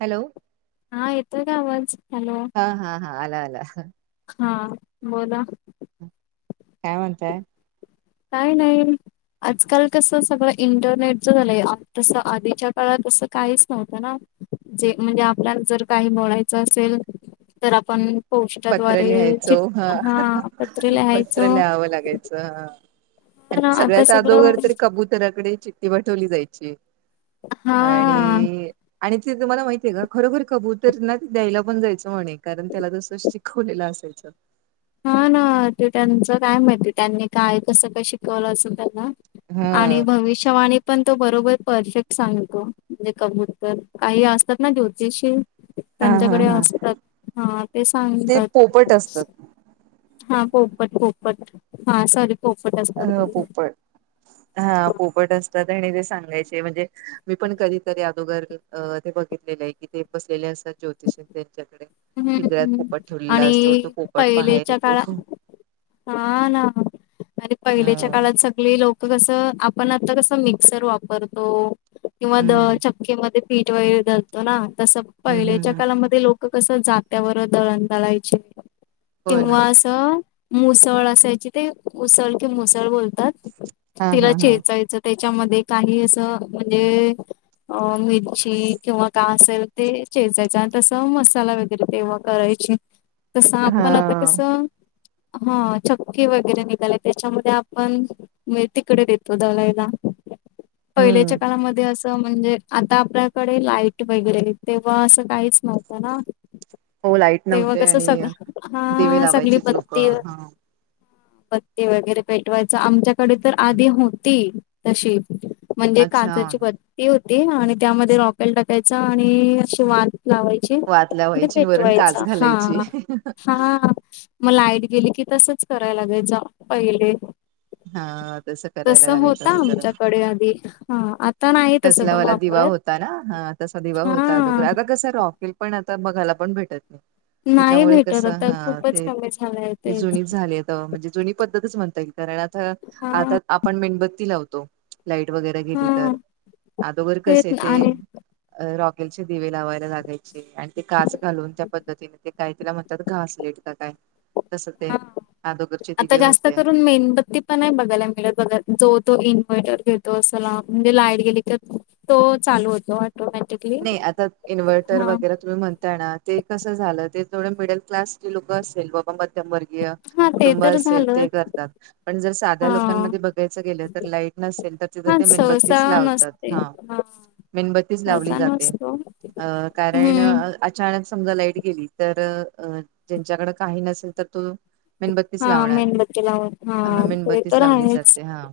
Hello. हा येतोय का आवाज हॅलो? हा हा हा आला आला. हा बोला... काय म्हणता. काय नाहीय.. आजकाल कसं सगळं इंटरनेटच झालंय तसं आधीच्या काळात असं काहीच नव्हतं ना... जे म्हणजे आपल्याला जर काही बोलायचं असेल तर आपण. पत्र पौष्टाद्वारे च लिहायचो हा पत्र लिहायचं.. अस आणि आता सगळ्यात सगळं अदोघर तरी कबुतराकडे चिट्ठी ती वाठवली जायची हा आणि आणि त तुम्हाला माहितीय का खरोखर. कबूतर ना त द्यायला पण जायचं म्हणे कारण त्याला.. तसं शिकवलेलं असायचं हा ना ते त्यांचं काय माहिती त्यांनी काय कसं काय शिकवलं असे. त्यांना. ह आणि भविष्यवाणी.. पण तो बरोबर परफेक्ट सांगतो म्हणजे कबूतर काही असतात. ना ज्योतिषी. हा हा त्यांच्याकडे हा असतात हा ते ते पोपट सांगतात.... असतात हा पोपट पोपट हा सॉरी. पोपट. असतात अ ते. पोपट.. हा पोपट असतात आणि ते सांगायचे म्हणजे मी पण कधीतरी अदोगर... अ ते बघितलेले आहे कि ते बसलेले असतात ज्यतिषी त्यांच्याकडे. पिंजऱ्यात हम्म पोपट ठेवलेला असतो तो आणि पोपट बाहेर पहिलेच्या येतो.. काळात हा ना आणिे पहिलेच्या हम्म काळात सगळे लोक. कस आपण आता कस मिक्सर वापरतो किंवा. हम्म पीठ वगैरे धळतो ना तस हम्म हम्म पहिल्याच्या हम्म. काळामध्ये लोक-.. - कसं जात्यावर दळण दळायचे हो ना किंवा असं... मुसळ असायची ते मुसळ कि मुसळ बोलतात हा तिला हा हा चेचायचं... त्याच्यामध्ये काही असं म्हणजे... अ मिरची किंवा काय असेल ते चेजायचं आणि तसं मसाला वगैरे तेव्हा करायची.... ह... तसं आपण आता कसं हा चक्कीे वगैरे निघाले त्याच्यामध्ये आपण... म तिकडे देतो दळायला हम्म पहिल्याच्या काळामध्ये अस.... म्हणजे आता आपल्याकडे लाईट वगैरे तेव्हा असं काहीच नव्हतं ना..... हो लाईट तेव नव्हते कस आणि सग हा दिवे सगळी लावायचीच ब.. लोक बत्ती हा वगैरे पेटवायचं आमच्याकडे तर आधी होती..... तशी म्हणजे अच्छा काचाची बत्ती.... ती होती आणि त्यामध्ये रॉकेल टाकायचा आणि अशी वात लावायची...... वातल्या व्हायची आणि वरून काच पेटवायचा हा घालायची हा.. मग लाईट गेली की तसच करायला लागेल जा पहिले.. हा तसं तस करायला लागायचं होता अदोगर आमच्याकडे आधी हा आता.... नाही तसं तसला कोण मला दिवा वापरत होता ना ह तसा दिवा होता दोघ हा आ कस रॉकेल..... पण आता बघाला पण भेटत नाही..... नाही त्याच्यामुळे भेटत कस आता हा खूपच ते कमी झालंय तेच जुनी झाले... म्हणजे जुनी पद्धतच म्हणता की कारण आता हा आता आपण मेणबत्ती लावतो.. लाईट वगैरे गेली हा तर अदोघर कस आहे तेच ते.. आणि रॉकेलचे दिवे लावायला लागायचे आणि ते काच घालून त्या पद्धतीने ते काही तिला म्हणतात घासले... काय तस ते... हा अदोगरचे आता दिवे जास्त होते. करून मेनबत्ती... नाही बघायला मिळत बघ जो तो इन्व्हर्टर घेतो असला म्हणजे लाईट गेली तर.... तो चालू होतो..... ऑटोमॅटिकली नाही आता इन्व्हर्टर हा वगैरे... तुम्ही म्हणताय ना ते कस झालं ते थोड मिडल क्लास लोक असेल... मध्यमवर्गीय हा ते कुटुंब तर असेल ते झालंच करतात पण जर साध्या हा लोकांमध्ये बघायचं गेलं तर लाईट नल तर तिथं हा ते सहसा मेणबत्तीच लावतात नसते हा मेणबत्ती लावली..... सहसा नसतो कारण हम्म अचानक समजा लाईट गेली तर अ ज्यांच्याकड काही नसेल तर तो मेणबत्तीस हा लावणार मेणबत्ती लावून हा ह ते मेणबत्तीस तर लावली आहेच जाते हा.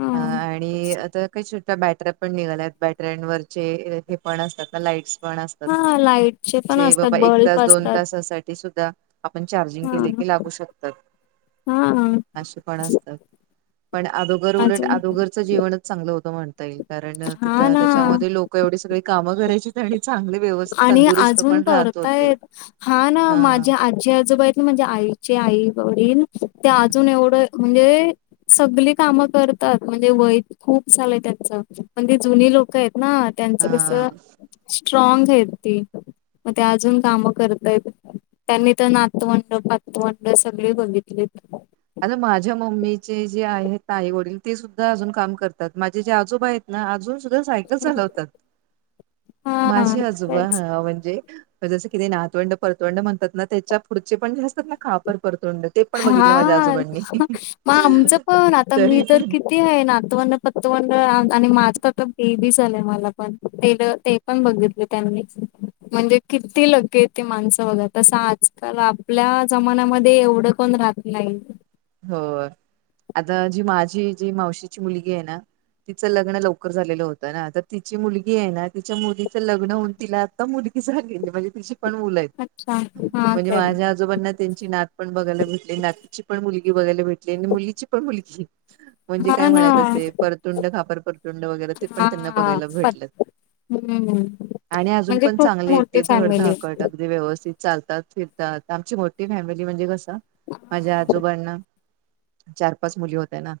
हा ह. आणि आता काही छोट्या बॅटऱ्या पण निघल्यात बॅटऱ्यांवररचे हे पण असतात ना लाईट्स पण असत. हा लाईटचे पण ते असतात बाबा एक बल्ब तास दोन असतात तसासाठी सुद्धा आपण चार्जिंग हा केले की लागू शकतो. हा अस पण असतात पण अदोगर उलट अजून आोर जीवनच चांगलं होत म्हणता येईल कारण हा तिथं ना त्याच्यामध्ये लोक एवढे सगळे काम करायची चांगले व्यवस्थित आणि तंदुरुस्त अजून पण राहत होते. करतायेत हा ना माझी आजी आजोबाई म्हणजे आईचे आई वडील ते अजून एवढं म्हणजे सगली काम करतात म्हणजे वय खूप झाल त्यांच पण ते जुनी लोक आहेत ना त्यांच कस हा स्ट्र त मग ते अजून काम करताय. त्यांनी तर नातवंड पातवंड सगळे बघितली. आता माझ्या मम्मीचे जे आहेत ताई वडील ते सुद्धा अजून काम करतात माझे जे आजोबा आहेत. ना अजून सुद्धा सायकल चालवतात हा माझे तेच आजोबा म्हणजे जसं कि ते नातवंड परतवंड म्हणतात ना त्याच्या पुढचे पण जे असतात ना कापर परतवंड ते पण बघितलं माझ्या हा आजोबांनी मग आमचं पणण आता मी तरी तर पण किती? नातव पतवनन आणि माझं आ बेबी झालय मला पण ते ते पण बघितले त्यांनी म्हणजे किती लगेेते माणसं बघा तसं आजकाल आपल्या जमान्यामध्ये एवढं. कोण राात लाल. हो आता जी माझी जी मावशीची मुलगी आहे ना. तिचं लग्न लवकर झालेलं होतं ना तर तिची मुलगी आहे ना तिच्या मुलीचं लग्न होऊन तिला मुलगीगेली म्हणजे ति पण मुलं आहेत अच्छा हा म्हणजे काय माझ्या ोबांना त्यांची नात पण बघायला भेटली नाची पण मुली मुी बघायला भेटली आणि मुलीची पण मुलगी म्हणजे काय हा ना म्हणायचं ते परतुंड खापर परतुंड वगैरे ते पण त्यांना हा बघायला पत भेटलं. हम्म आणि अजून म्हणजे पण खूप चांगले आहेत मोठी ते धडधा फॅमिली कडक व्यवस्थित चालतात फिरतात आमची मोठी फॅमिली म्हणजे कसं माझ्या आजोबांना चार पाच मुली होत ना.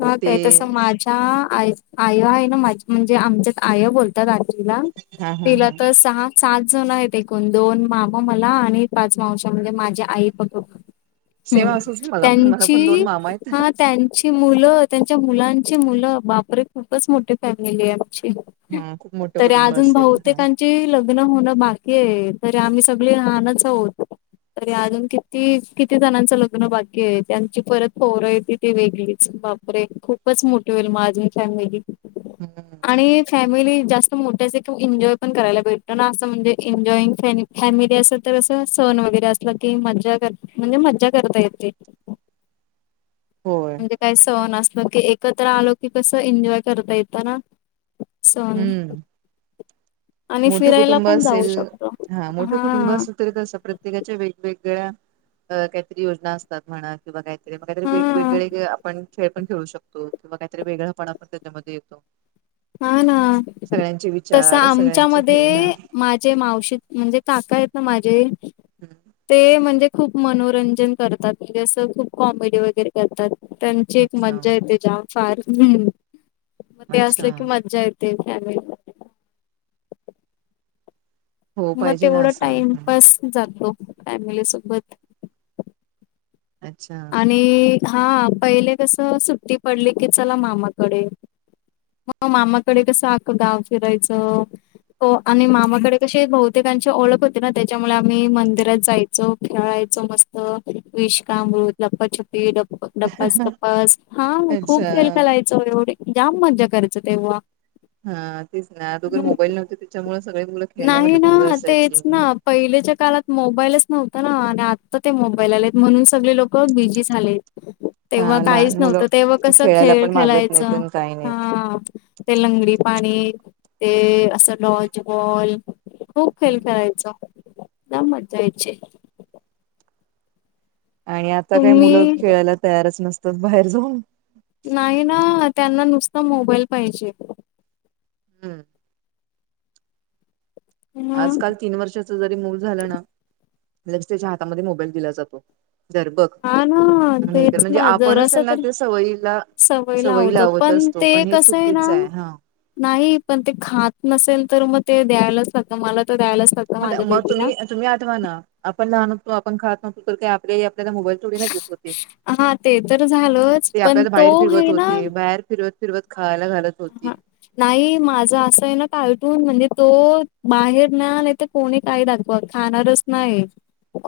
मग ह ते काय तसं माझ्या आई आय आहे ना माझी म्हणजे आमच्याच आय बोलत. ला हा हा तिला हा तर सहा. सात जण आहेत एकूण दोन मामा मला आणि पाच मावच्या म्हणजे माझ्या आई प सेम हम् असंच मला पण मला पण त्यांची दोन मामा आहेत हा त्यां ची मुलं त्यांच्या मुलांची मुलं बापरे खूपच मोठी फॅमिली आहे आमची हा खूप मोठं तरी कुटुंब अजून असेल हा. बहुतेकांची लग्न होणं बाकी आहे तर आम्ही सगळे लहानच आहोत. तरी अजून किती किती जणांचं लग्न बाकी्य आहे त्यांची परत फोर य त ती वेगळी. बापरे खूपच मोठी होईल माझी फॅमिली हम्म आणि फॅमिली जास्त मोठ्या एन्जॉय पण करायला भेटतो ना असं म्हणजे एन्ॉइंग फॅ फॅमिली अस तर असं सण वगैरे असला की मज्जा कर म्हणजे मज्जा करता येते. होय म्हणजे काही सहन असल की एकत्र आलो की कस एन्जॉय करता येतं ना. सन हम्म आणि मोठं फिरायला कुटुंब पण जाऊ असेल शकतो मोठं कुटुंब हा. असेल प्रत्येकाच्या वेगवेगळ्या काहीतरी योजना असतात म्हणा किंवा का? मग काहीतरी हा वेगवेगळे आपण खेळ पण खेळू शकतो किंवा काहीतरी वेगळापणा पण त्याच्यामध्ये येतो हा ना सगळ्यांचे तस विचार सगळ्यांचे हे हा आमच्यामध्ये माझे मावशी म्हणजे काका आहेत ना माझे ते म्हणजे खूप मनोरंजन करतात म्हणजे असं खूप कॉमेडी वगैरे करतात त्यांची एक अच्छा मज्जा येते जा फार मग ते अच्छा असले मजा येते फॅमिली हो मग पाहिजे ना तेवढा असं टाइमपास जातो फॅमिली सोबत अच्छा आणि हा पहिले कसं सुट्टी पडली की चला मामाकडे मग मामाकडे कसं आखं गाव फिरायचं हो आणि मामाकडे कशी बहुतेकांची ओळख होती ना त्याच्यामुळे आम्ही मंदिरात जायच. खेळायच मस्त विषकामृत लपछपी डपप डपास टपास हा अच्छा खूप खेळ खेलाय. एवढे जाम मजा करायचं तेव्हा हा तेच ना तुगर मोबाईल नव्हते त्याच्या सगळे मु नाही ना तेच ना. पहिलेच्या काळात मोबाईलच नव्हता ना आणि आत्ता ते मोबाईल आलेत म्हणून सगळे लोकं बिझी झालेत तेव्हा हा काहीच लहान मुलं नव्हतं तेव्हा कसं खेळायला खेळ पण मागत खेळायचं नाहीत आणि काही नाहीत हा ते लंगडी पाणी ते असं डॉज बॉल खूप खेल खेळायचो लई मज्जा यायची आणि आता काही मुलं तुम्ही खेळायला तयारच नसतात बाहेर जाऊन नाही ना त्यांना नुसतं मोबाईल पाहिजे हम्म हम्म आजकाल तीन वर्षाच जरी मूल झालं ना लगे त्याच्या हातामध्ये मोबाईल दिला जातो जर बघ हा ना नाही कर तेच म्हणजे ना आपणच जरास त्यांना तर त्या सवयीला सवय सवयी लावतो लावत असतो ते पण हे कसं चुकीच ना आहे हा नाही पण ते खात नसेल तर मग ते द्यायलाच लागतं मला तर द्यायलाच लागतं म माझ्या मग बेबीला. तुम्ही तुम्ही आठवा ना आपण लहान होतो आपण खात नव्हतो तर काही आपली आई आपल्याला मोबाईल थोडी ना देत होती हा ते तर झालंच ते पण आपल्याला तो बाहेर फिरवत हे ना होती बाहेर फिरवत फिरवत खायला घालत होते हा नाही माझं असं आहे ना कारटून म्हणजे तो बाहेर नाय आले तर कोणी काय दाखवा खाणारच नाही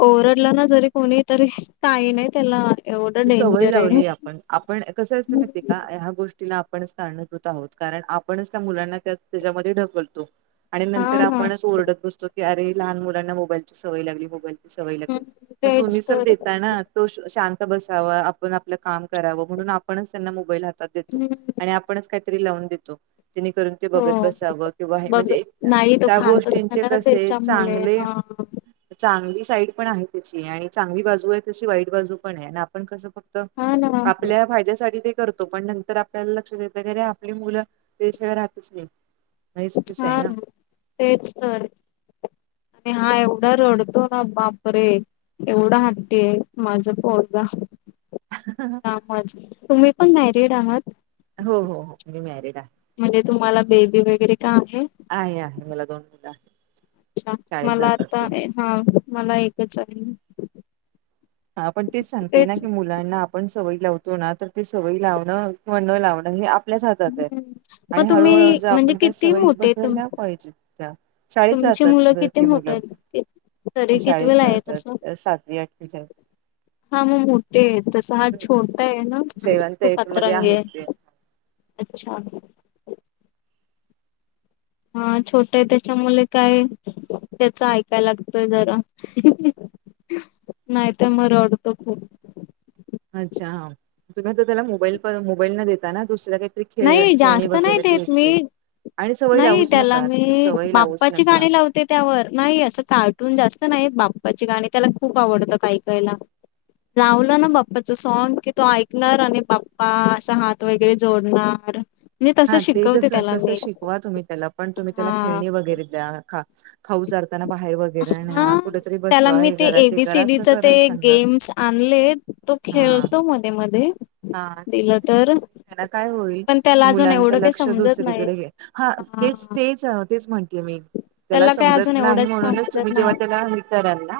ओरडला ना जरी कोणी तरी काही नाही त्याला एवढं सवय डेंजर आहे. लावलीये आपण आपण कसं असतंय माहिते का ह्या गोष्ट टीला आपणचं कारणीभूत आहोत कारण आपणच त्या मुलांना त्या त्याच्यामध्ये ढकलतो आणि नंतर हा ना आपणच ओरडत बसतो की अरे लहान मुलांना मोबाईलची सवय लागली मोबाईल सवय हम्म, लागली पण तेच तुम्हीच तर देताय ना तो शांत बसावं आपण आपलं काम करावं म्हणून आपणच त्यांना मोबाईल हातात देतो हम्म, आणि आपणच काहीतरी लावून देतो जेणेकरून ते हो बघत बसावं किंवा हे बघ म्हणजे नाही तो त्या खातच नाही गोष्टींचे ना कसे त्याच्यामुळे चांगले हा चांगली साईड पण आहे त्याची आणि चांगली बाजू आहे तशी वाईट बाजू पण आहे आणि आपण कसं फक्त हा ना. आपल्या फायद्यासाठी ते करतो पण नंतर आपल्याला लक्षात येतं की अरे आपली मुलं त्याशिवाय राहतच नाही म्हणजे चुकीचं हा आहे ना तेच तर आणि हा एवढा रडतो ना बापरे एवढं हट्टी आहे माझं पोरगा हा मज तुम्ही पण मॅरीड आहात हो हो हो मी मॅरिड आहे म्हणजे तुम्हाला बेबी वगैरे का आहे? आहे आहे मला दोन मुलं आहे. अच्छा मला आता हा मला एकच आहे. हा पण तेच सांगते ना की मु मुलांना आपण सवयी लावतो ना तर ती सवयी लावनं किंवा न लावनं हे आपलं आपल्याच हातात आहे. हम्म मग आणि हळूहळू तुम्ही जर म्हणजे आपण त्या किती सवयी मोठे तुम बदल्या. होय जी, त्या शाळेत तुमची मुलं जातात किती ती मोठे मुलं, आहेत तरी शाळेत कितवीला आहे जातात. तसं सातवी आठवी [unintelligible] हा मग मोठे आहेत. तस हा छोटा आहे ना सेव्हन्थ तो एट मध्ये पतरंगी आहेत ते. आहे. अच्छा, हा छोट आहे त्याच्या मुळ काय, त्याच ऐकाय लागतय जरा. नाही तर मग रडतो खूप. अच्छा हा, तुम्ही आता त्याला मोबाईल प मोबाईल न देता ना दुसऱ्या काही, खेळ नाही खेळणी जास्त नाही वगैरे देत मी द्यायची. आणि सवयी नाही लावूच नका, सवयी लावूच नका. ते त्यावर नाही असं कार्टून जास्त नाही. बाप्पाची गाणी त्याला खूप आवडतात ऐकायला. लावल ना बाप्पाच सॉंग की, तो ऐकणार आणि बाप्पा असा हात वगैरे जोड णार. हा ते त तस, शिकवा तुम्ही त्याला पण तुम्ही हा त्याला खेळणी वगैरे द्या. खाऊ चारताना बाहेर वै हा.. त्याला मी ते करा असं एबीसीडीच ते करायला सांगा. गेम्स आणलेत. तो हा. खेळतो मध्ये मध्ये. हा ते दिलं करायच तर त्यान काय होईल. पण त्याला अजून मुलांच एवढं काही लक्ष समजत नाही दुसरीकडे घे, हा तेच तेच तेच म्हणते मी. त्याला काय समजत अजून नाही. एवढंच म्हणूनच समजत तुम्ही नाही जेव्हा त्याला, कराल ना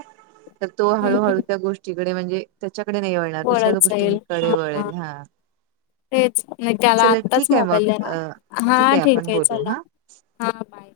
तर तो हम्म हळूहळू त्या गोष्टीकडे म्हणजे, त्याच्याकडे नाही वळणार. दुसऱ्याचं वळत जाईल हा गोष्टींकडे वळेल हा, तेच नाही त्याला चला आत्ताच ठीक आहे मोबाईल मग देणार, अ हा ठीक आपण आहे बोलू चला. हा हा बाय.